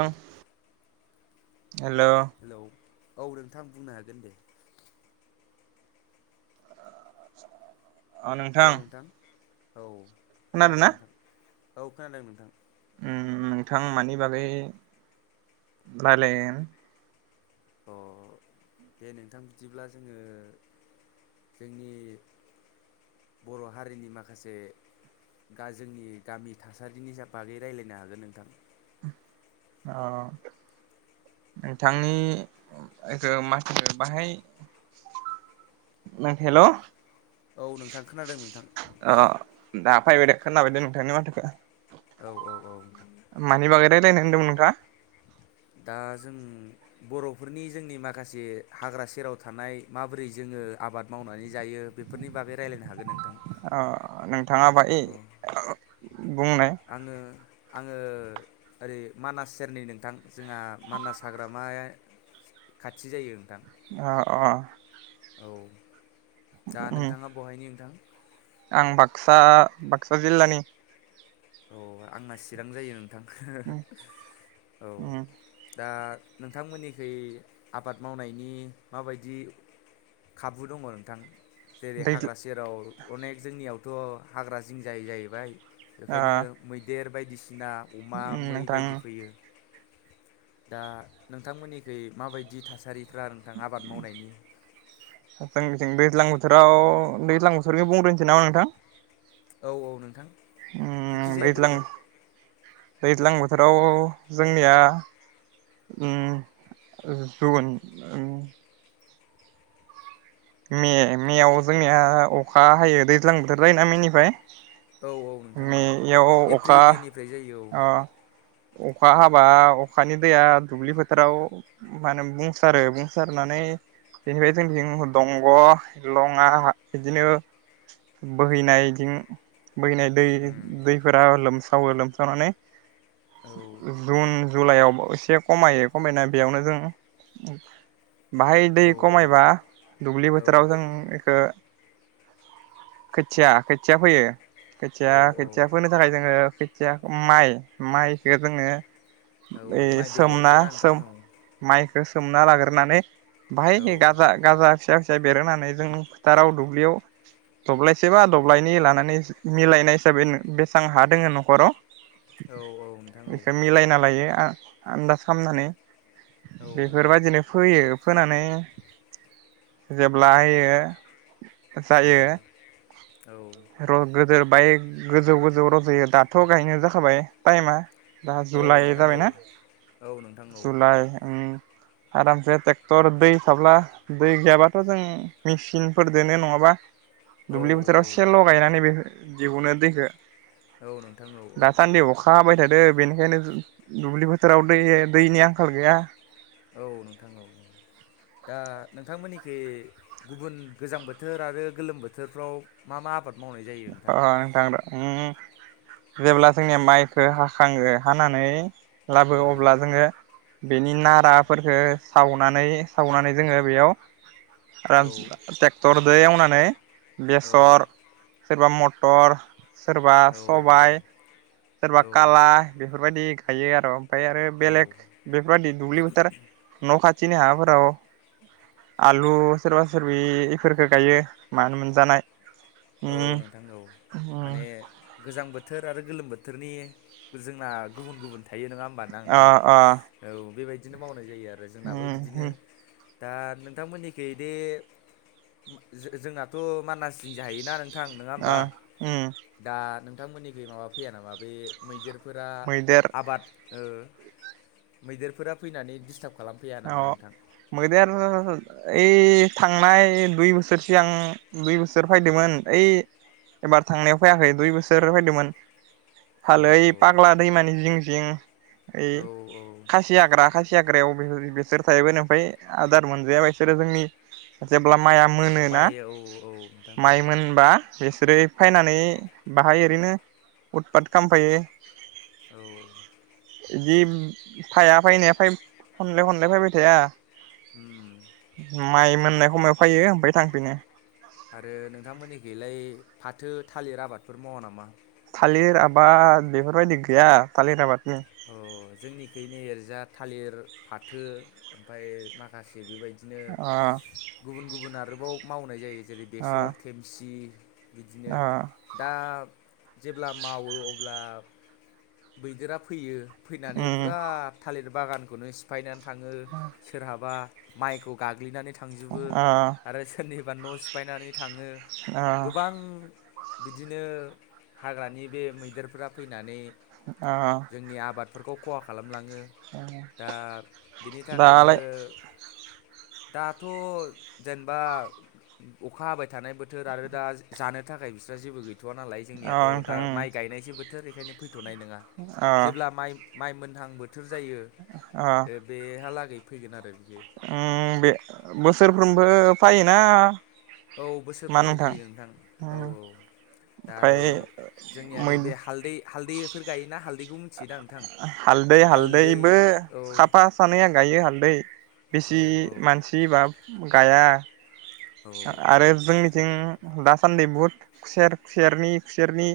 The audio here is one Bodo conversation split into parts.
हा हेलौ हेलौ औ नोंथां बुंनो हागोन दे। औ हेल' नोंथां औ खोनादों नोंथां औ खोनादों नोंथां उम नोंथां मानि बागै रायलायगोन। अ दे नोंथां बिदिब्ला जोङो जोंनि बर' हारिनि माखासे जोंनि गामि थासारिनि बागै राय्लायनो हागोन नोंथां? अ नोंथांनि [unintelligible] बाहाय हेल' औ नोंथां खोनादों नोंथां अ दा फाइबाइदे खोनाबायदे नोंथांनि माथोखौ औ औ औथां मानि बागै रायलायनो होनदोंमोन नोंथाङा? दा जों बर'फोरनि जोंनि माखासे हाग्रा सेराव थानाय माबोरै जोङो आबाद मावनानै जायो बेफोरनि बागै रायजलायनो हागोन नोंथां नोंथाङा बाय अ आङो आङो ओरै मानास सेरनि नोंथां। जोंहा मानास हाग्रामाया खाथि जायो नोंथां। अ अ औ दा उम नोंथाङा बहायनि नोंथां? आं बाक्सा बाक्सा जिल्लानि अ आंना चिरां जायो उम औ उम दा नोंथांमोननिखै आबाद मावनायनि माबायदि खाबु दङ नोंथां? जेरै दै हाग्रा ओ सेराव अनेक जोंनियाव थ' हाग्रा जिं जायो जाहैबाय ओंखायनो मैदेर बायदि सिना अमा उम मै नोंथां बायदि फैयो दा नोंथांमोननिखै माबायदि थासारि? फ्रा नोंथां आबाद मावनायनि जोंनिथिं दैज्लां बोथोराव दैज्लां बोथोरनि बुंग्रोनोसै नामा नोंथां? औ औ नोंथां उम जेखिजाया दैज्लां बोथोर दैज्लां बोथोराव जोंनिया उम जगुन उम मे मेयाव जोंनिया अखा हायो दैज्लां बोथोर जाय ना मेनिफ्राय औ औ नोंथां औ मेयाव अखा एप्रिल मेनिफ्राय जायो औ ओ अखा हाबा अखानि दैया दुब्लि फोथाराव माहोनो बुंसारो बुंसारनानै बेनिफ्राय जोंनिथिं दंग' लङा बिदिनो बोहैनायदिं बैनाय दै उम दैफोरा लोम थावै लोमजानानै औ जुन जुलाइयाव एसे खमायो खमायनाय बेयावनो जों बाहाय दै औ खमायबा दुब्लि बोथोराव जों औ बेखौ खोथिया खोथिया फैयो औ खोथिया औ खोथिया फोनो थाखाय जोङो खथिया माइ माइखौ जोङो औ ए माइ बेगरखौ सोमना ना नोंथां सोम औ माइखौ सोमना लाग्रोनानै औ भाय गाजा गाजा खोथिया बेरहोनानै जों फोथाराव दुब्लियाव दब्लायसे बा दब्लायनै लानानै मिलायनाय हिसाबै बेसेबां हा दोङो न'खराव औ औ नोंथां औ बेखौ मिलायना लायो आ आन्दाज खालामनानै औ बेफोरबायदिनो फोयो फोनानै जेब्लाहयो जायो र गोदोर बमाय गोजौ गोजौ रज'यो दाथ' गायनाय जाखाबाय टायेमा दा औ जुलाइ नोंथां औ जाबायना औ नोंथां औ नोंथां औ जुलाइ उम आरामसे ट्रेक्टर दै थाब्ला दै गैयाबाथ' जों मेचिनफोरदोनो नङाबा औ दुब्लि बोथोराव सेल' गायनानै बे जिहुननो दैेखो दाासान्दि अखा हाबाय थादों दों बेनिखायनो दुब्लि बोथोराव दै दैनि आंखाल गैया औ नोंथां औ दा नोंथांमोननिखि गुबुन गोजां बोथोर आरो गोलोम बोथोरफ्राव मा मा आबाद मावनाय जायो अ' नोंथां र उम जेब्ला जोंनिया माइखो हाखाङो हानानै लाबो औ अब्ला जोङो बेनि नाराफोरफोरखौ सावनानै सावनानै जोङो बेयाव औ ट्रेक्टरदो एउनानै ओम्फाय औ बेसर मटर सोरबा औ सबाय सोरबा औ काला बेफोरबायदि गायो आरो ओमफ्राय आरो औ बेलेग बेफोरबायदि दुब्लि बोथोर न' खाथि खािनि हाफोराव आलु सोरबा सोरबि बेफोरखौ गायो मानो मोनजानाय औ उम नोंथां औ उम माने गोजां बोथ बोथोर आरो गोलोम बोथोरनि जोंना गुबुन गुबुन थायो नङा होमबा ना अ नोंथां? अ औ बेबायदि [unintelligible] नाय जायो आरो, जोंनाबो उम बिदिनो। उम दा नोंथांमोननिखैदि जों जोंनाथ' मानास। गायोना नों नोंथां नङा होमबा अ उम दा नों नोंथांमोननिखै माबा फैया नामा बे मैदेर बेफोरा मैदेर आबाद। मैदेरफोरा फैनानै डिस्टार्ब। औ मैदेर ओइ थांनाय दुइ बोसोरसो आं दुइ बोसोर फैदोंमोन ओइ एबार थांनायाव फैयाखै दुइ बोसोर फैदोंमोन। औ फालोै औ फाग्ला दैमानि जिं जिं ओइ औ औ खासि हाग्रा खासि हाग्रा। हायाव बिसोर थायोबाय ओमफ्राय आदार मोनजाया बिसोरो जोंनि। माइआ मोनोना माइ औ औ नोंथां माइ मोनबा। बिसोरो फैनानै बाहाय ओरैनो उदपात खालामफायो। औ इदि फाया फैनाय फाय खनले खन थलाय फैबाय थाया। उम [inaudible] माइ मोननाय समाव फैयो ओमफ्राय थांफिनो। आरो नोंथांमोननिखि बेलाय फाथो थालिर आबादफोर मावा नामा? थालिर आबाद बेफोरबायदि गैया थालिर आबाद। अ जोंनिखनो एरजा। थालिर फाथो ओमफफ्राय माखासे बेबायदि। बिदिनो ओ गुबुन गुबुन आरोबाव। मावनाय जायो। जेरै ओ बेसर थेमसि। बिदिनो ओ दा जेब्ला मावो अब्ला मैदेरा। फैयो फैनानै उम फुरा थालिर बागानखौनो सिफायनानै। थाङो सोरहाबा माइखौ गाग्लिनानै थ थांजोबो ओ आरो सोरनिबा बा न' सिफायनानै थाङो ओ गोबां बिदिनो हाग्रानि बे मैदेरफोरा फैनानै अ जोंनि आबादफोरखौ खहा खालाम लाङो दा बिनि थाखायनो दालाय दाथ' जेनेबा अखा हाबाय थानाय बोथोर आरो दा जानो थाखाय बिस्रा जेबो गैथ वा नालाय अ जोंनियाथ' दा नोंथां माइ गायनायसो बो- थो बेखायनो फै थुनाय नङा अ जेब्ला माइ माइ मोनहां बो थोर जायो बे बेहालागै फैगोन आरो बियो अम बे बोसोरफ्रोमबो फायोना औ बोसोरफ्रामबो फैयो नोंथां औ औ ओमफ्राय दा आरो जोंनिया मै नैबे हालदै हालदैफोर गायोना हालदैखौ मिथियोदा नोंथां हालदै हालदै हालदैबो औ साफा सानै गायो हालदै। औ बेसि औ मानसि बा- गाया औ आरो जोंनिथिं दासान्दि बहुद खुसेर खुसेरनि-खुसेरनि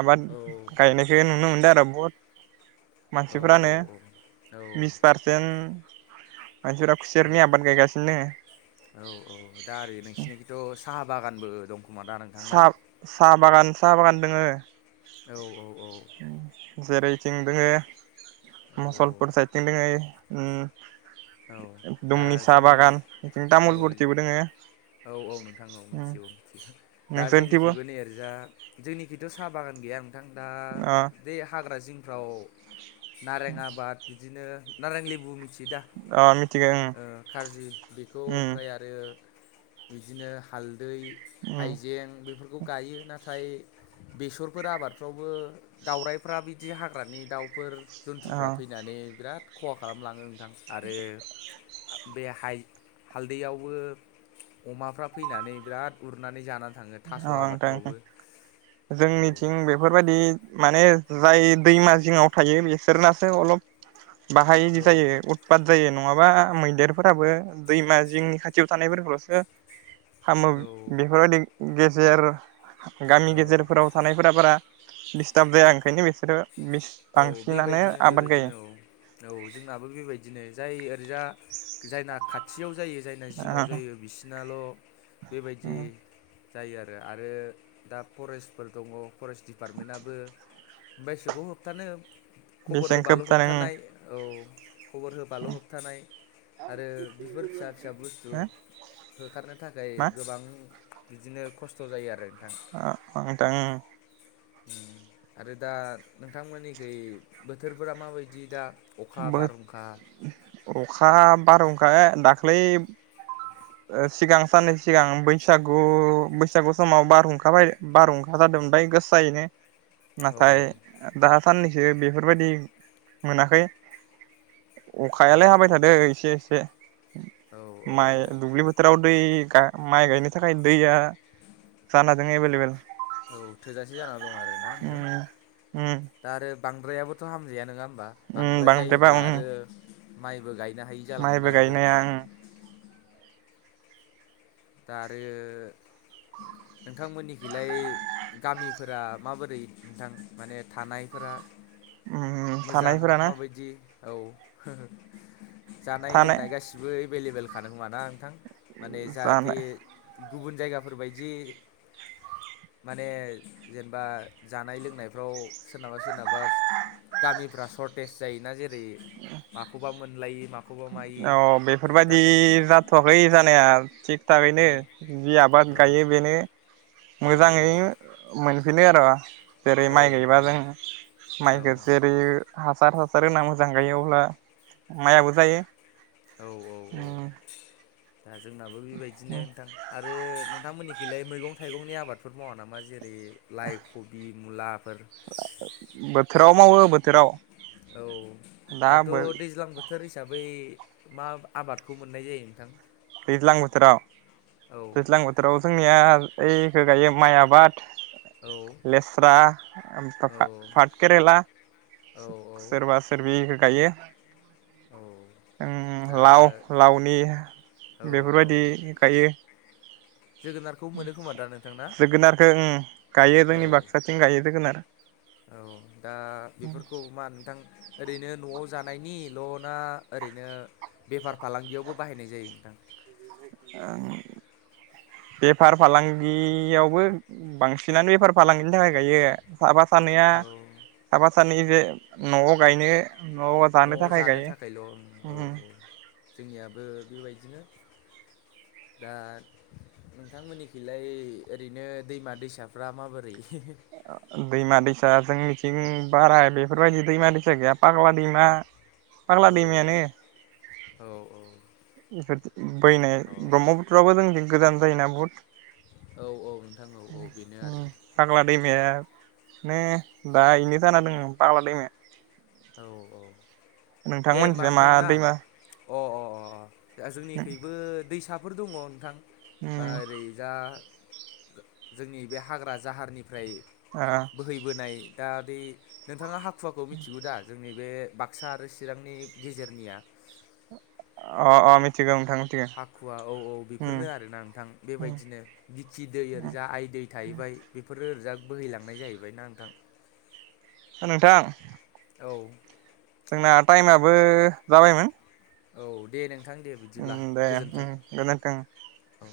आबाद औ गायनायखौ नुनो मोनदों [unintelligible] मानसिफ्रानो औ बिस पारसेन्ट [inaudible] मानसिफोरा औ खुसेरनि आबाद गायगासिनो दोङो औ औ दा आरो नोंसिोरनिखिथ' साहा बागानबो दं खोमा दा नोंथां ना साहा-साहा बागान साहा बागान दोङो। औ -औ -औ- जेरैथिं औ दोङो- मुसलपुर सायथिं दोंओ उ औ दा जोंनि बिथिं औ तामुलपुरथिबो दोङो औ औ नोंथां औ उम मिथिगौ मिथिग दा नोंसोरनिथिंबो जोंनिखिबो नैरैजा जोंनिखिथ' साहा बागान गैया नोंथां दा अ बे हाग्राज औ नारें आबाद बिदिनो नारां लेबु मिथियो दा? अ मिथिगो ओं ओ खारजि बेखौ उम ओमफ्राय आरो बिदिनो हाल दै उम हाइजें बे बेखौ गायो नाथाय बेसरफोर आबादफ्रावबो दाउराइफ्रा बिदि हाग्रानि दाउफोर अ जन्थुफ्रा फैनानै बिराद खहा खालामलाङो नोंथाङ। आरो बे हाय हालदैआवबो अमाफ्रा फैनानै बिराद उरनानै जानानै थाङो थास' औ आंथां आबादफ्रावबो औ जोंनिथिं बेफोरबायदि माने जाय दैमा जिङाव थायो बिसोरनासो अलप बाहाय इदि औ जायो उतपात जायो नङाबा मैदेरफोराबो दैमा जिंनि खाथियाव थानायफोरखौलसो खामो औ बेफोरबायदि गेेजेर गामि औ गेजेरफोराव थानायफोरा बारा दिडिस्टार्ब जाया ओंखायनो बिसोरो औ बांसिनानो बेबायदिनो आबाद गायो बेबायदिनो औ औ जोंनाबो बेबायदिनो जायो। जा जायना खाथि खायाव जायो जायना जिङआव जायो बिसिनाल' बेबायदि जायो आरो आरो दा फरेस्टफोर दङ फरेस्ट दिडिपार्टमेन्टाबबो बायसोखौ हो दानो खबर बेसेबां खोब होबाल' जादों होबथानाय औ खबर होबाल' होबथानाय आरो बेफोर फिसा फिसा बुस्थु होखारनो थाखाय मा गोबां बिदिनो खस्थ' जायो आरो नोंथां आ नोंथां। आरो दा नोंथांमोननिखै बोथोरफोरा माबायदि दा? अखा बो बारहुंखा अखा बारहुंखा दाख्लै सिगां साननै सिगां बैसागु बैसागु समाव बारहुंखा बाय बारहुंखा जादोंमोनफ्राय गोसायैनो। औ नाथाय दासाननैसो बे फोरबायदि मोनाखै। औ अखायालाय हाबाय थादो एसे एसे औ औ माइ बोथोराव दै माइ गायनो थाखाय दैया जानाजों एभेलेबेल। औ थोजासे जानानानै दं आरोना नोंथां? उम उम दा आरो बांद्रायाबोथ' हामजाया नोङा होम बा? उम बांद्राय बांद्रायबा जायोब्ला उम आरो माइबो गायनो हायि माइबो जालांगोन गायनाया आरोबाव दा आरो नोंथांमोननिखैलाय गामिफोरा माबोरै नोंथां माने थानायफोरा मोजां थानायफोर ना? माबायदि औ जानाय थानाय लोंनाय गासिबो एभेलेबलखा नोमा ना? नोंथां माने जा बे जानाय गुबुन जायगाफोरबायादि माने जेनेबा जानाय लोंनायफ्राव सोरनाबा सोरनाबा गामिफ्रा सर्टेज जायोना जेन माखौबा मोनल माखौबा मायो औ दा बेफोरबायदि नों थाखयैनो उम जि आबाद औ गायो बेनो औ औ मोजाङै मोनफिनो आरो। जेरै औ माइ गायबा नोंथां जों औ माइखौ जेरै सार हासार ना मोजां गायो अब्ला माइआबो जायो। औ औ औ उम दा जोंनाबो बेबायदिनो नोंथां आरो नोंथांमोननि खिलाय मैगं थाइगंनि आबादफोर मावा नामा जेरै जेरै लाइ, खबि। मुलाफोर बोथोराव मावो बोथोराव औ दा दाथ' दैज्लां बोथोर हिसाबै मा आबादखौ मोननाय जायो नोंथां? दैज्लां बोथोराव औ दैज्लां बोथोराव जोंनिया ओइखौ गायो माइ आबाद औ लेस्रा औ ओमफ्राय फाट केेरेला औ औ सोरबा सोरबि इखो गायो। औ उम दा लाव, लावनि औ औ बेफोरबायदि गायो। जोगोनारखौ मोनो खोमा दा नोंथां ना? जोगोनारखौ ओम गायो औ जोंनि बाक्साथिं गायो जोगोनार औ दा बेफोरखौ मा नोंथां ओरैनो नआव जानायनिल' ना ओरैनो बेफार फालांगियावबो बाहायनाय जायो नोंथां? ओ बेफार फालांगियावबो बांसिनानो बेफार फालांगिनि थाखाय गायो। साफा सानैया औ साफा सानैजो नआव गायनो नआव जानो थाखायल' औ औ ओम जोंनियाबो बेबाय दिनो दा नोंथांमोननिखैलाय ओरैनो दैमा दैसाफ्रा माबोरै? ओ दैमा दैसा जोंनिथिं बारा बेफोरबायदि दैमा दैसा गैया, फाग्ला दैमा औ फाग्ला दैमायानो बेफोर। फैनाय औ ब्रह्मपुत्रयाबो जोंनि गोजान जायोना बहुत। औ औ नोंथां औ औ बेनो आरो। उम [unintelligible] दा बेनो जाना दं फाग्ला दैमाया। औ औ। दे होमबा नोंथांमोनथिंजा मा नोंथां ना दैमा अ अ अ दा जोंनिखैबो दैसा फोर दङ नोंथां। बा उम ओरैजा जोंनि बे हाग्रा जाहारनिफ्राय ओ बोहैबोनाय दा दै नोंथाङा हा खुवाखौ मिथिगौ दा? नैबे बाक्सा आरो चिरांनि गेजेरनिया। अ अ मिथिगौ। मिथिगौ हाखुवा औ औ उम बेफोरनो आरोना नोंथां उम बेबायदिनो बिखि दै उम ओरैजा आइ दै थाहैबाय बेफोरनो ओरैजा। बोहैलांनाय जाहैबाय ना नोंथां। नोंथां औ जोंना टाइमाबो जाबायमोन औ दे नों उम दे उम गोजोनथों औ।